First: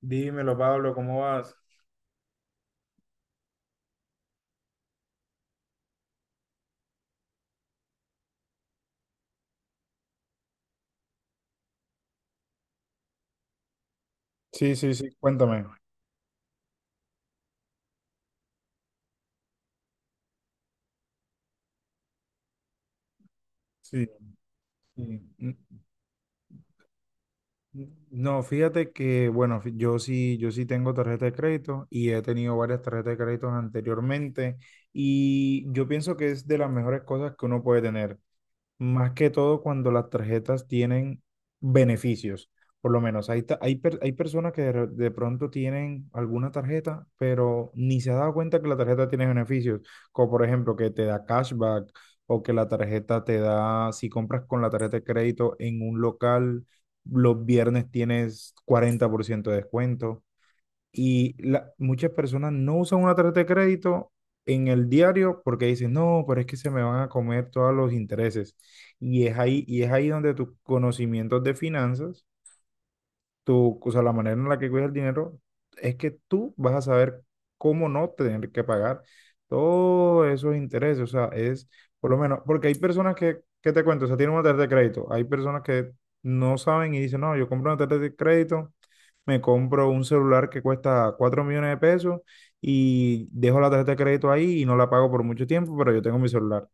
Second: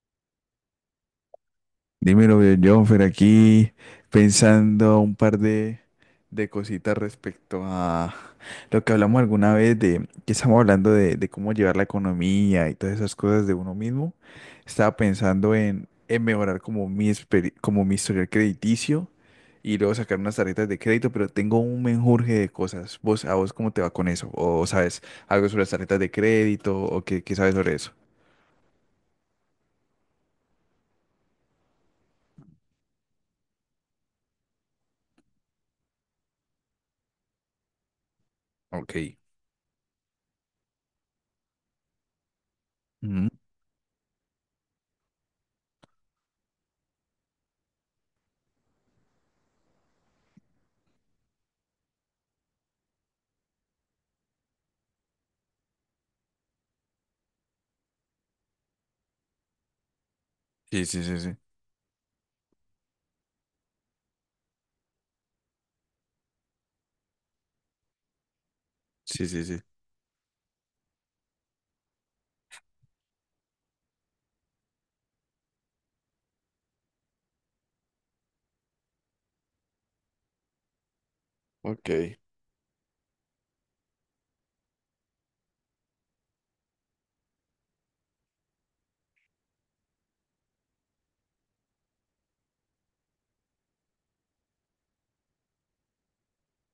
Dímelo, Pablo, ¿cómo vas? Dímelo, Jonfer, aquí pensando un par de cositas respecto a lo que hablamos alguna vez de que estamos hablando de cómo llevar la economía y todas esas cosas de uno mismo. Sí, sí, Estaba sí, pensando cuéntame. En mejorar como mi historial crediticio y luego sacar unas tarjetas de crédito, pero tengo un menjurje de cosas. ¿A vos cómo te va Sí. con eso? ¿O Sí. sabes algo sobre las tarjetas de crédito o qué sabes sobre eso? No, fíjate que, bueno, yo sí tengo tarjeta de crédito y he tenido varias tarjetas de crédito anteriormente y yo pienso que es de las mejores cosas que uno puede tener. Más Ok. que todo cuando las tarjetas tienen beneficios. Por lo menos Ujú. hay personas que de pronto tienen alguna tarjeta, pero ni se ha dado cuenta que la tarjeta tiene beneficios, como por ejemplo que te da cashback o que la tarjeta te da, si compras con la tarjeta de crédito en un local, los viernes tienes 40% de descuento. Sí, sí, sí, Y sí. la- muchas personas no usan una tarjeta de crédito en el diario porque dicen, no, pero es que se me van a comer todos los intereses. Y Sí, es sí, sí. ahí, y es ahí donde tus conocimientos de finanzas, o sea, la manera en la que cuidas el dinero, es que tú vas a saber cómo no tener que pagar todos esos intereses. O sea, es por Ok. lo menos, porque hay personas que, ¿qué te cuento? O sea, tienen una tarjeta de crédito, hay personas que no saben y dicen, no, yo compro una tarjeta de crédito, me compro un celular que cuesta 4 millones de pesos y dejo la tarjeta de crédito ahí y no la pago por mucho tiempo, pero yo tengo mi celular,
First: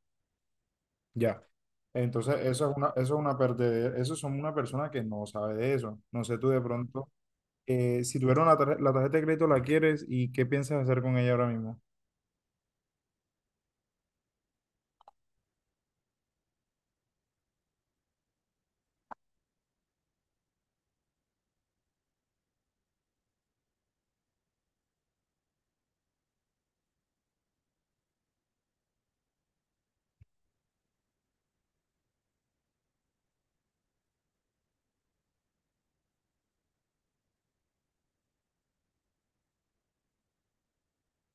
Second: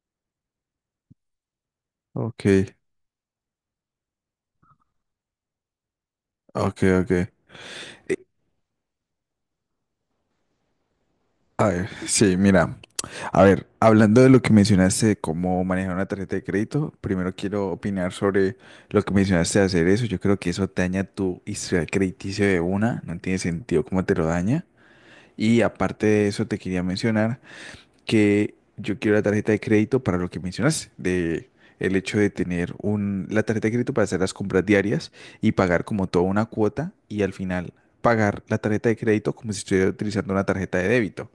ya. Entonces, Ok, eso es una perdedera, eso son una persona que no sabe de eso. No sé tú de ok, pronto, ok. Eh, si tuviera una la tarjeta de crédito, ¿la quieres y qué piensas hacer con ella ahora A mismo? ver, sí, mira, a ver, hablando de lo que mencionaste de cómo manejar una tarjeta de crédito, primero quiero opinar sobre lo que mencionaste de hacer eso. Yo creo que eso daña tu historial crediticio de una, no tiene sentido cómo te lo daña. Y aparte de eso, te quería mencionar que yo quiero la tarjeta de crédito para lo que mencionaste, de el hecho de tener la tarjeta de crédito para hacer las compras diarias y pagar como toda una cuota y al final pagar la tarjeta de crédito como si estuviera utilizando una tarjeta de débito.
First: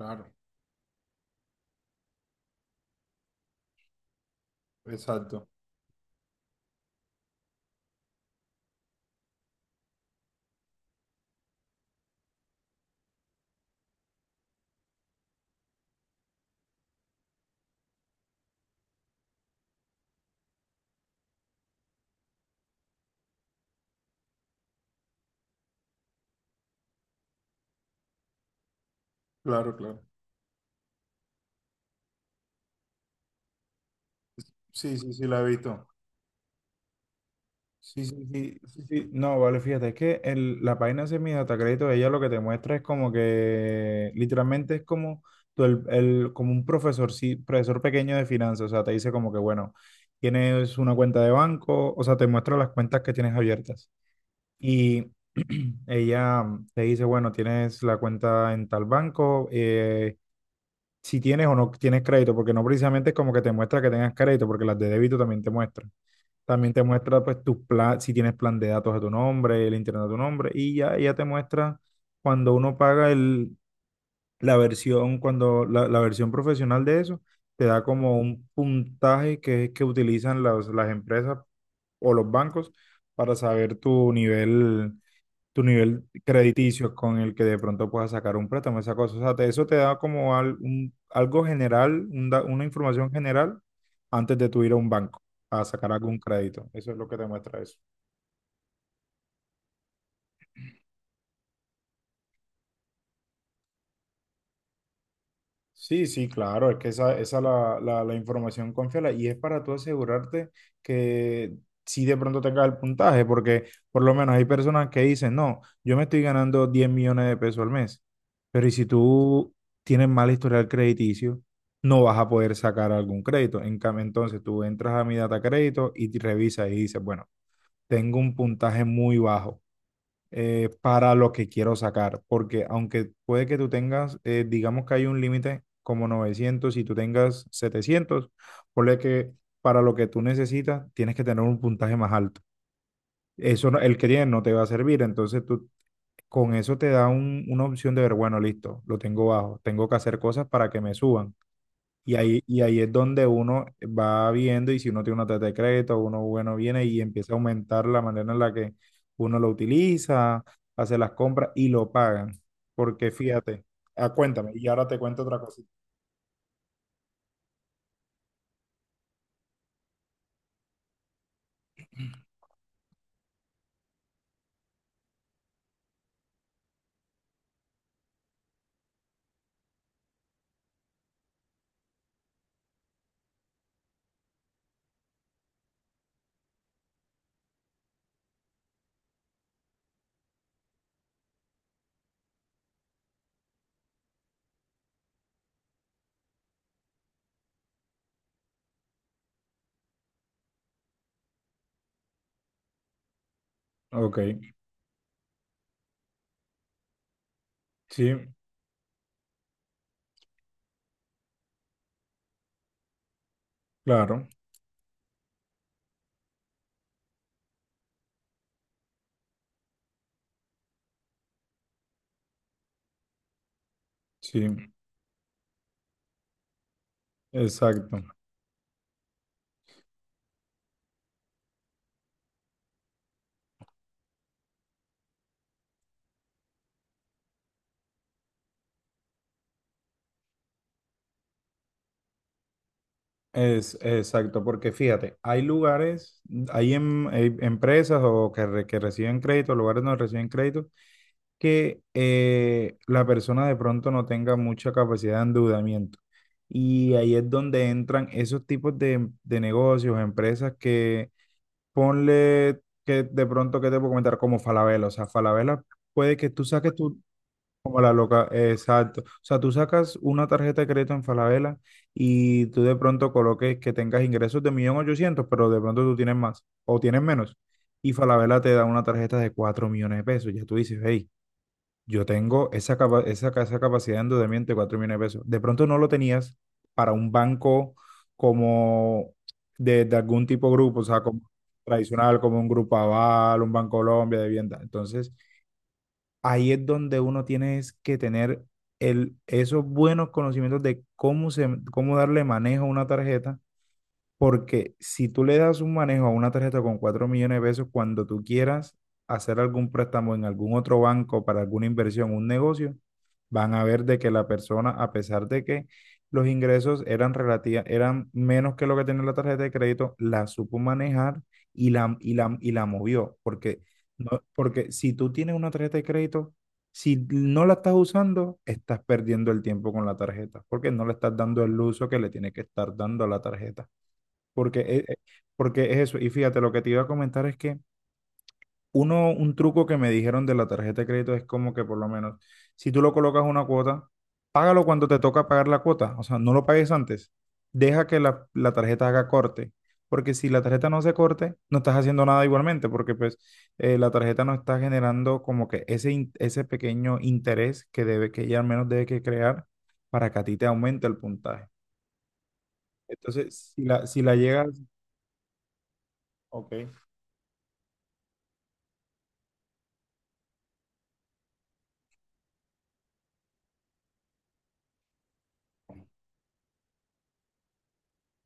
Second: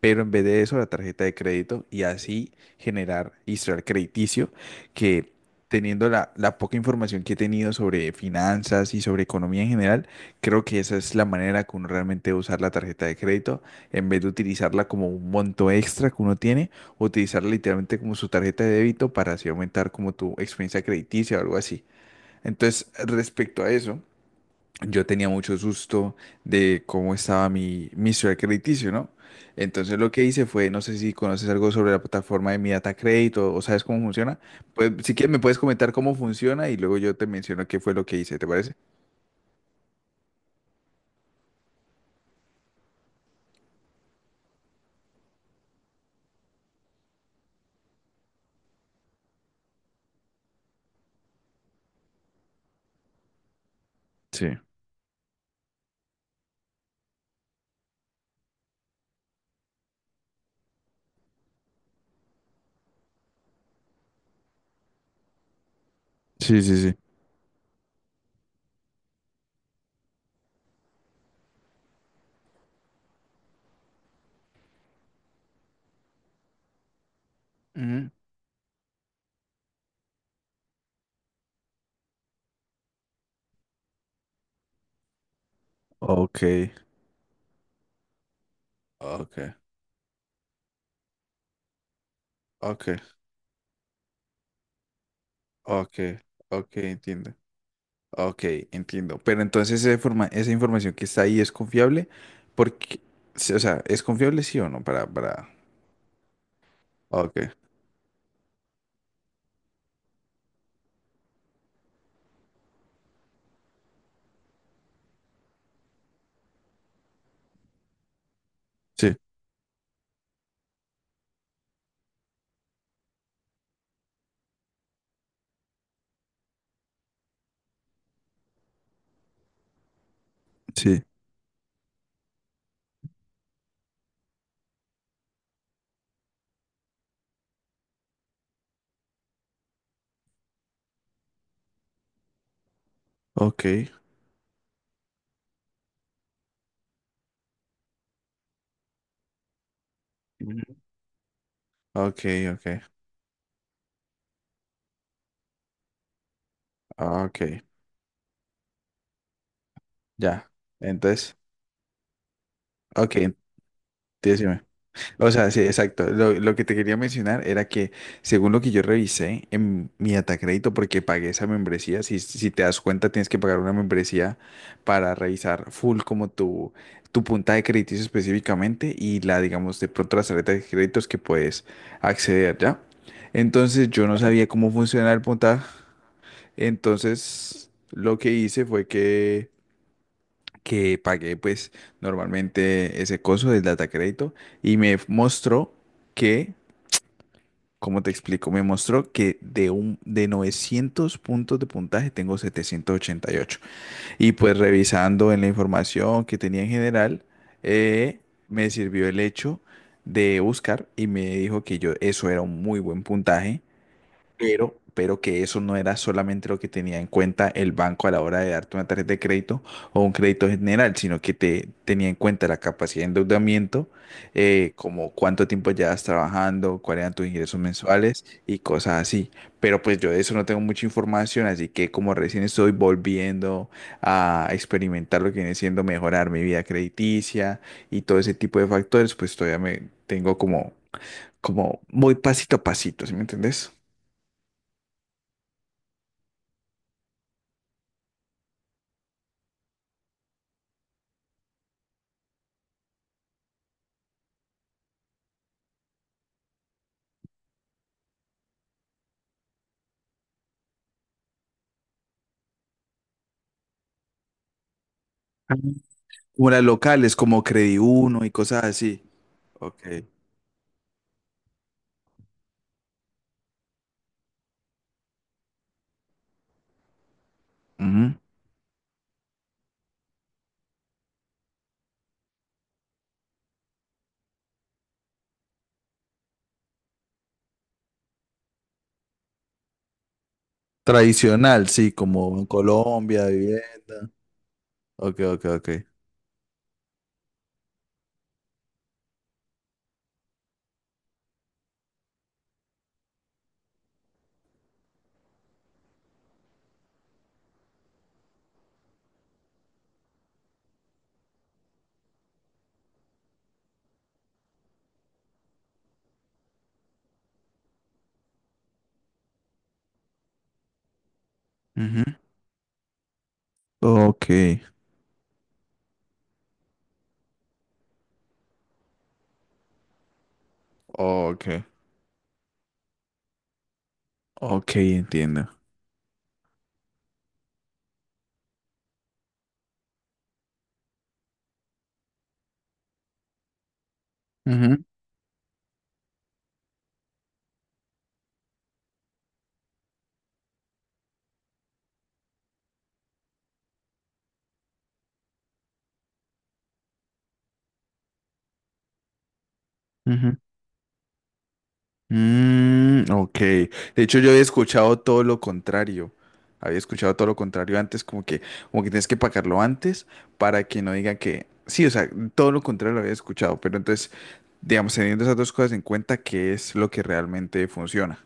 Pero en vez de eso, la tarjeta de crédito y así generar historial crediticio que exacto. teniendo la poca información que he tenido sobre finanzas y sobre economía en general, creo que esa es la manera que uno realmente debe usar la tarjeta de crédito en vez de utilizarla como un monto extra que uno tiene, utilizarla literalmente como su tarjeta de débito para así aumentar como tu experiencia crediticia o algo así. Entonces, respecto a eso, yo tenía mucho susto de cómo estaba mi historial crediticio, ¿no? Claro, Entonces claro. lo que hice fue, no sé si conoces algo sobre la plataforma de mi data Credit o sabes cómo funciona. Pues Sí, sí, si sí, quieres la me he puedes visto. comentar cómo funciona y luego yo te menciono qué fue Sí, lo que sí, hice, ¿te sí, parece? sí, sí. No, vale, fíjate, es que la página de mi data crédito, ella lo que te muestra es como que literalmente es como como un profesor, sí, profesor pequeño de finanzas. O sea, te dice como que, bueno, tienes una cuenta de banco, o sea, te muestra las cuentas que tienes abiertas. Sí, Y ella te dice, bueno, tienes la cuenta en tal banco, si tienes o no tienes crédito, porque no precisamente es como que te muestra que tengas crédito, porque las de débito también te muestran. sí, También sí, te sí. muestra pues si tienes plan de datos a tu nombre, el internet a tu nombre, y ya te muestra cuando uno paga el, la versión, cuando la versión profesional de eso, te da Ujú. como un puntaje que es que utilizan las empresas o los bancos para saber tu nivel, tu nivel Ok, crediticio con el que de pronto puedas sacar un préstamo, esa cosa. O sea, ok, eso te da como algo general, una ok. información general antes de tú ir a un banco a sacar Ok, algún crédito. ok, Eso es lo que te entiendo. muestra eso. Ok, entiendo. Pero entonces esa información que está ahí es confiable porque, sí, o sea, ¿es confiable sí o no? Para. Sí, sí, claro, es que esa, Ok, esa la información confiable y es para tú asegurarte que si de pronto tengas el puntaje. Porque por lo menos hay personas que dicen, no, yo me estoy ganando 10 millones de pesos al mes. Pero ¿y si sí, tú tienes mal historial crediticio, no vas a poder sacar algún crédito? En cambio, entonces tú entras a mi data crédito y te revisas y dices, bueno, tengo un puntaje muy bajo, sí, para lo que quiero sacar, porque aunque puede que tú tengas, digamos que hay un límite como 900, y tú tengas 700, ponle que para lo que tú necesitas tienes que tener un puntaje más alto. ok. Eso el que tienes no te va a servir, entonces tú con eso te da una opción de ver, bueno, listo, lo tengo bajo, tengo que hacer cosas Ujú. para que me suban. Y Ok, ahí, y ok, ahí es donde uno va viendo y si uno tiene una tarjeta de crédito, uno bueno viene y empieza a ok, aumentar la manera en la que uno lo utiliza, ya. hace las Entonces, compras y lo pagan. Porque ok, fíjate, ah, cuéntame, decime. y ahora te cuento O otra sea, sí, cosita. exacto. Lo que te quería mencionar era que, según lo que yo revisé en mi Atacrédito, porque pagué esa membresía, si te das cuenta, tienes que pagar una membresía para revisar full como tu punta de créditos específicamente y la, digamos, de pronto las tarjetas de créditos que puedes acceder, ¿ya? Entonces, yo no sabía cómo funcionaba el puntaje. Entonces, lo que hice fue que pagué pues normalmente ese coso del data crédito y me mostró que, como te explico, me mostró que de un de 900 puntos de puntaje tengo 788 y ocho. Ok, Y pues revisando en la información que tenía en general sí, eh, me sirvió el hecho de buscar y me dijo que yo eso era un muy buen puntaje claro, pero que eso no era solamente lo que tenía en cuenta el banco a la hora de darte una tarjeta de crédito o un crédito general, sino que te tenía en cuenta la capacidad de endeudamiento, sí, como cuánto tiempo llevas trabajando, cuáles eran tus ingresos exacto. mensuales y cosas así. Pero pues yo de eso no tengo mucha información, así que como recién estoy volviendo a experimentar lo que viene siendo mejorar mi vida crediticia y todo ese tipo de factores, pues todavía me tengo como muy pasito a pasito, ¿sí me entendés? Es exacto, porque fíjate, hay lugares, hay empresas que reciben crédito, lugares donde reciben crédito, que la persona de pronto no tenga mucha capacidad de endeudamiento. Y ahí es donde entran esos tipos de negocios, empresas que ponle que de pronto, ¿qué te puedo comentar? Como Falabella. O sea, Falabella puede que tú Como las saques locales, como como la Crediuno loca, y cosas exacto. así. O sea, tú Ok. sacas una tarjeta de crédito en Falabella y tú de pronto coloques que tengas ingresos de 1.800.000, pero de pronto tú tienes más o tienes menos. Y Ujú. Falabella te da una tarjeta de 4 millones de pesos. Ya tú dices, hey, yo tengo esa, esa capacidad de endeudamiento de 4 millones de pesos. De pronto no lo tenías para un banco como de algún tipo de grupo, o sea, como Tradicional, sí, tradicional, como como en un Grupo Colombia, Aval, un Banco vivienda. Colombia, de vivienda. Entonces, Ok, ok, ok. ahí es donde uno tiene es que tener esos buenos conocimientos de cómo darle manejo a una tarjeta porque si tú le das un manejo a una tarjeta con 4 millones de pesos, cuando tú quieras hacer algún préstamo en algún otro banco para alguna inversión, un negocio, van a ver de que la persona, a pesar de que los ingresos eran eran menos que lo que tenía la tarjeta de crédito, la supo manejar y la, Ujú. y la, y la movió. Porque, no, Ok, porque si tú tienes una tarjeta de crédito, si no la estás usando, estás perdiendo el tiempo con la tarjeta, porque no le estás dando ok, el uso que le tienes que estar dando a la tarjeta. Porque, ok, eh, eh, entiendo. porque es eso. Y fíjate, lo que te iba a comentar es que uno, un truco que me dijeron de la tarjeta de crédito es como que por lo menos, si tú lo colocas una cuota, págalo Ujú, cuando te toca pagar la cuota. O sea, no lo pagues antes. Deja que la tarjeta haga corte. Porque si la tarjeta no se corte, no estás haciendo nada igualmente, porque pues la tarjeta no está generando como que ese pequeño interés que debe, que ella al menos debe que crear para que a ti ujú. te aumente el puntaje. Mm, ok. Entonces, si De la, si la hecho, yo había llegas, escuchado todo lo contrario. ok. Había escuchado todo lo contrario antes, como que tienes que pagarlo antes para que no digan que. Sí, o sea, todo lo contrario lo había escuchado. Pero entonces, digamos, teniendo esas dos cosas en cuenta, ¿qué es lo que realmente funciona?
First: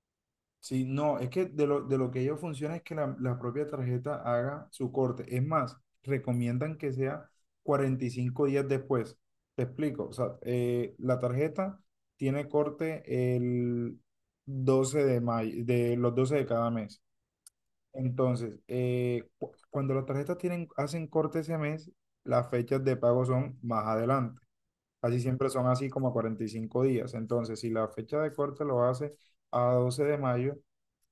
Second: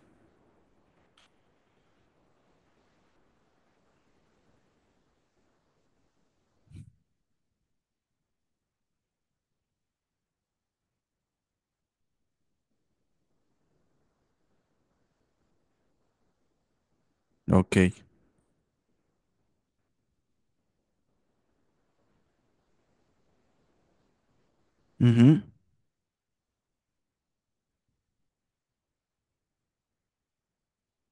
Sí, no, es que de lo que ellos funciona es que la propia tarjeta haga su corte. Es más, recomiendan que sea 45 días después. Te explico. O sea, la tarjeta tiene corte el 12 de mayo, de los 12 de cada mes. Ok. Entonces, cuando las tarjetas tienen, hacen corte ese mes, las fechas de pago son más adelante. Casi Ujú. siempre son así como a 45 días. Entonces, si la fecha de corte lo hace a 12 de mayo,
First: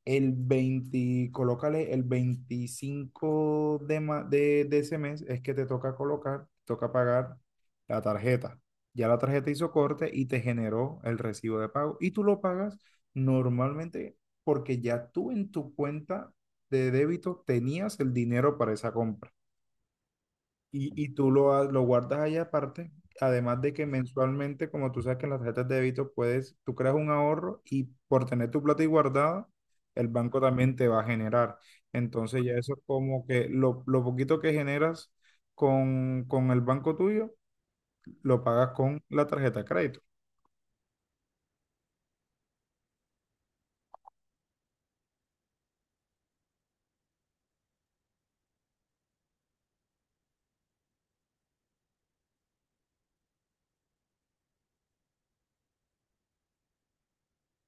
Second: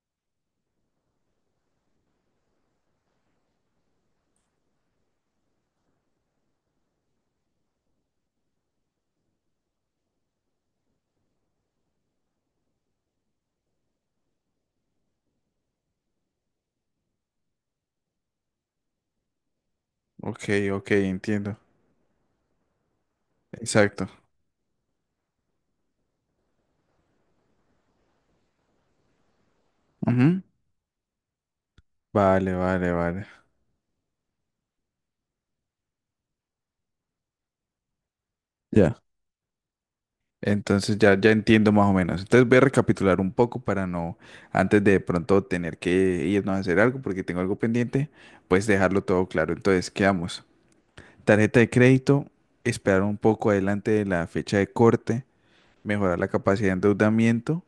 el 20, colócale el 25 de ese mes es que te toca colocar, toca pagar la tarjeta. Ya la tarjeta hizo corte y te generó el recibo de pago y tú lo pagas normalmente porque ya tú en tu cuenta de débito tenías el dinero para esa compra. Ok, ok, Y tú lo, entiendo. Lo guardas ahí aparte, además de que Exacto. mensualmente, como tú sabes que en las tarjetas de débito puedes, tú creas un ahorro y por tener tu plata ahí guardada, el banco Ujú. también te va a generar. Entonces ya Vale, eso es vale, como vale. que lo poquito que generas con el banco tuyo, lo pagas Ya. con la tarjeta de crédito. Entonces ya entiendo más o menos. Entonces voy a recapitular un poco para no, antes de pronto tener que irnos a hacer algo porque tengo algo pendiente, pues dejarlo todo claro. Entonces, quedamos. Tarjeta de crédito, esperar un poco adelante de la fecha de corte mejorar la capacidad de endeudamiento,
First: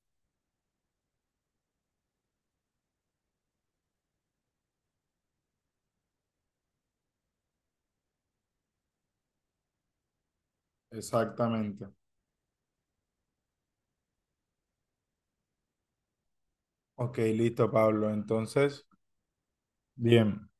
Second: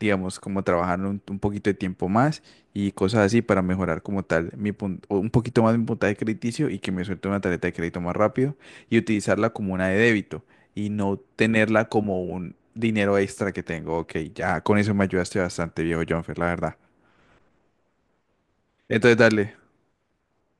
digamos, como trabajar un poquito de tiempo más y cosas así para mejorar como tal o un poquito más mi puntaje crediticio y que me suelte una tarjeta de crédito más rápido y utilizarla como una de débito y no tenerla Exactamente. como un dinero extra que tengo. Ok, ya con eso me ayudaste bastante, viejo Jonfer, la verdad. Ok, listo, Pablo. Entonces, Entonces, dale. bien.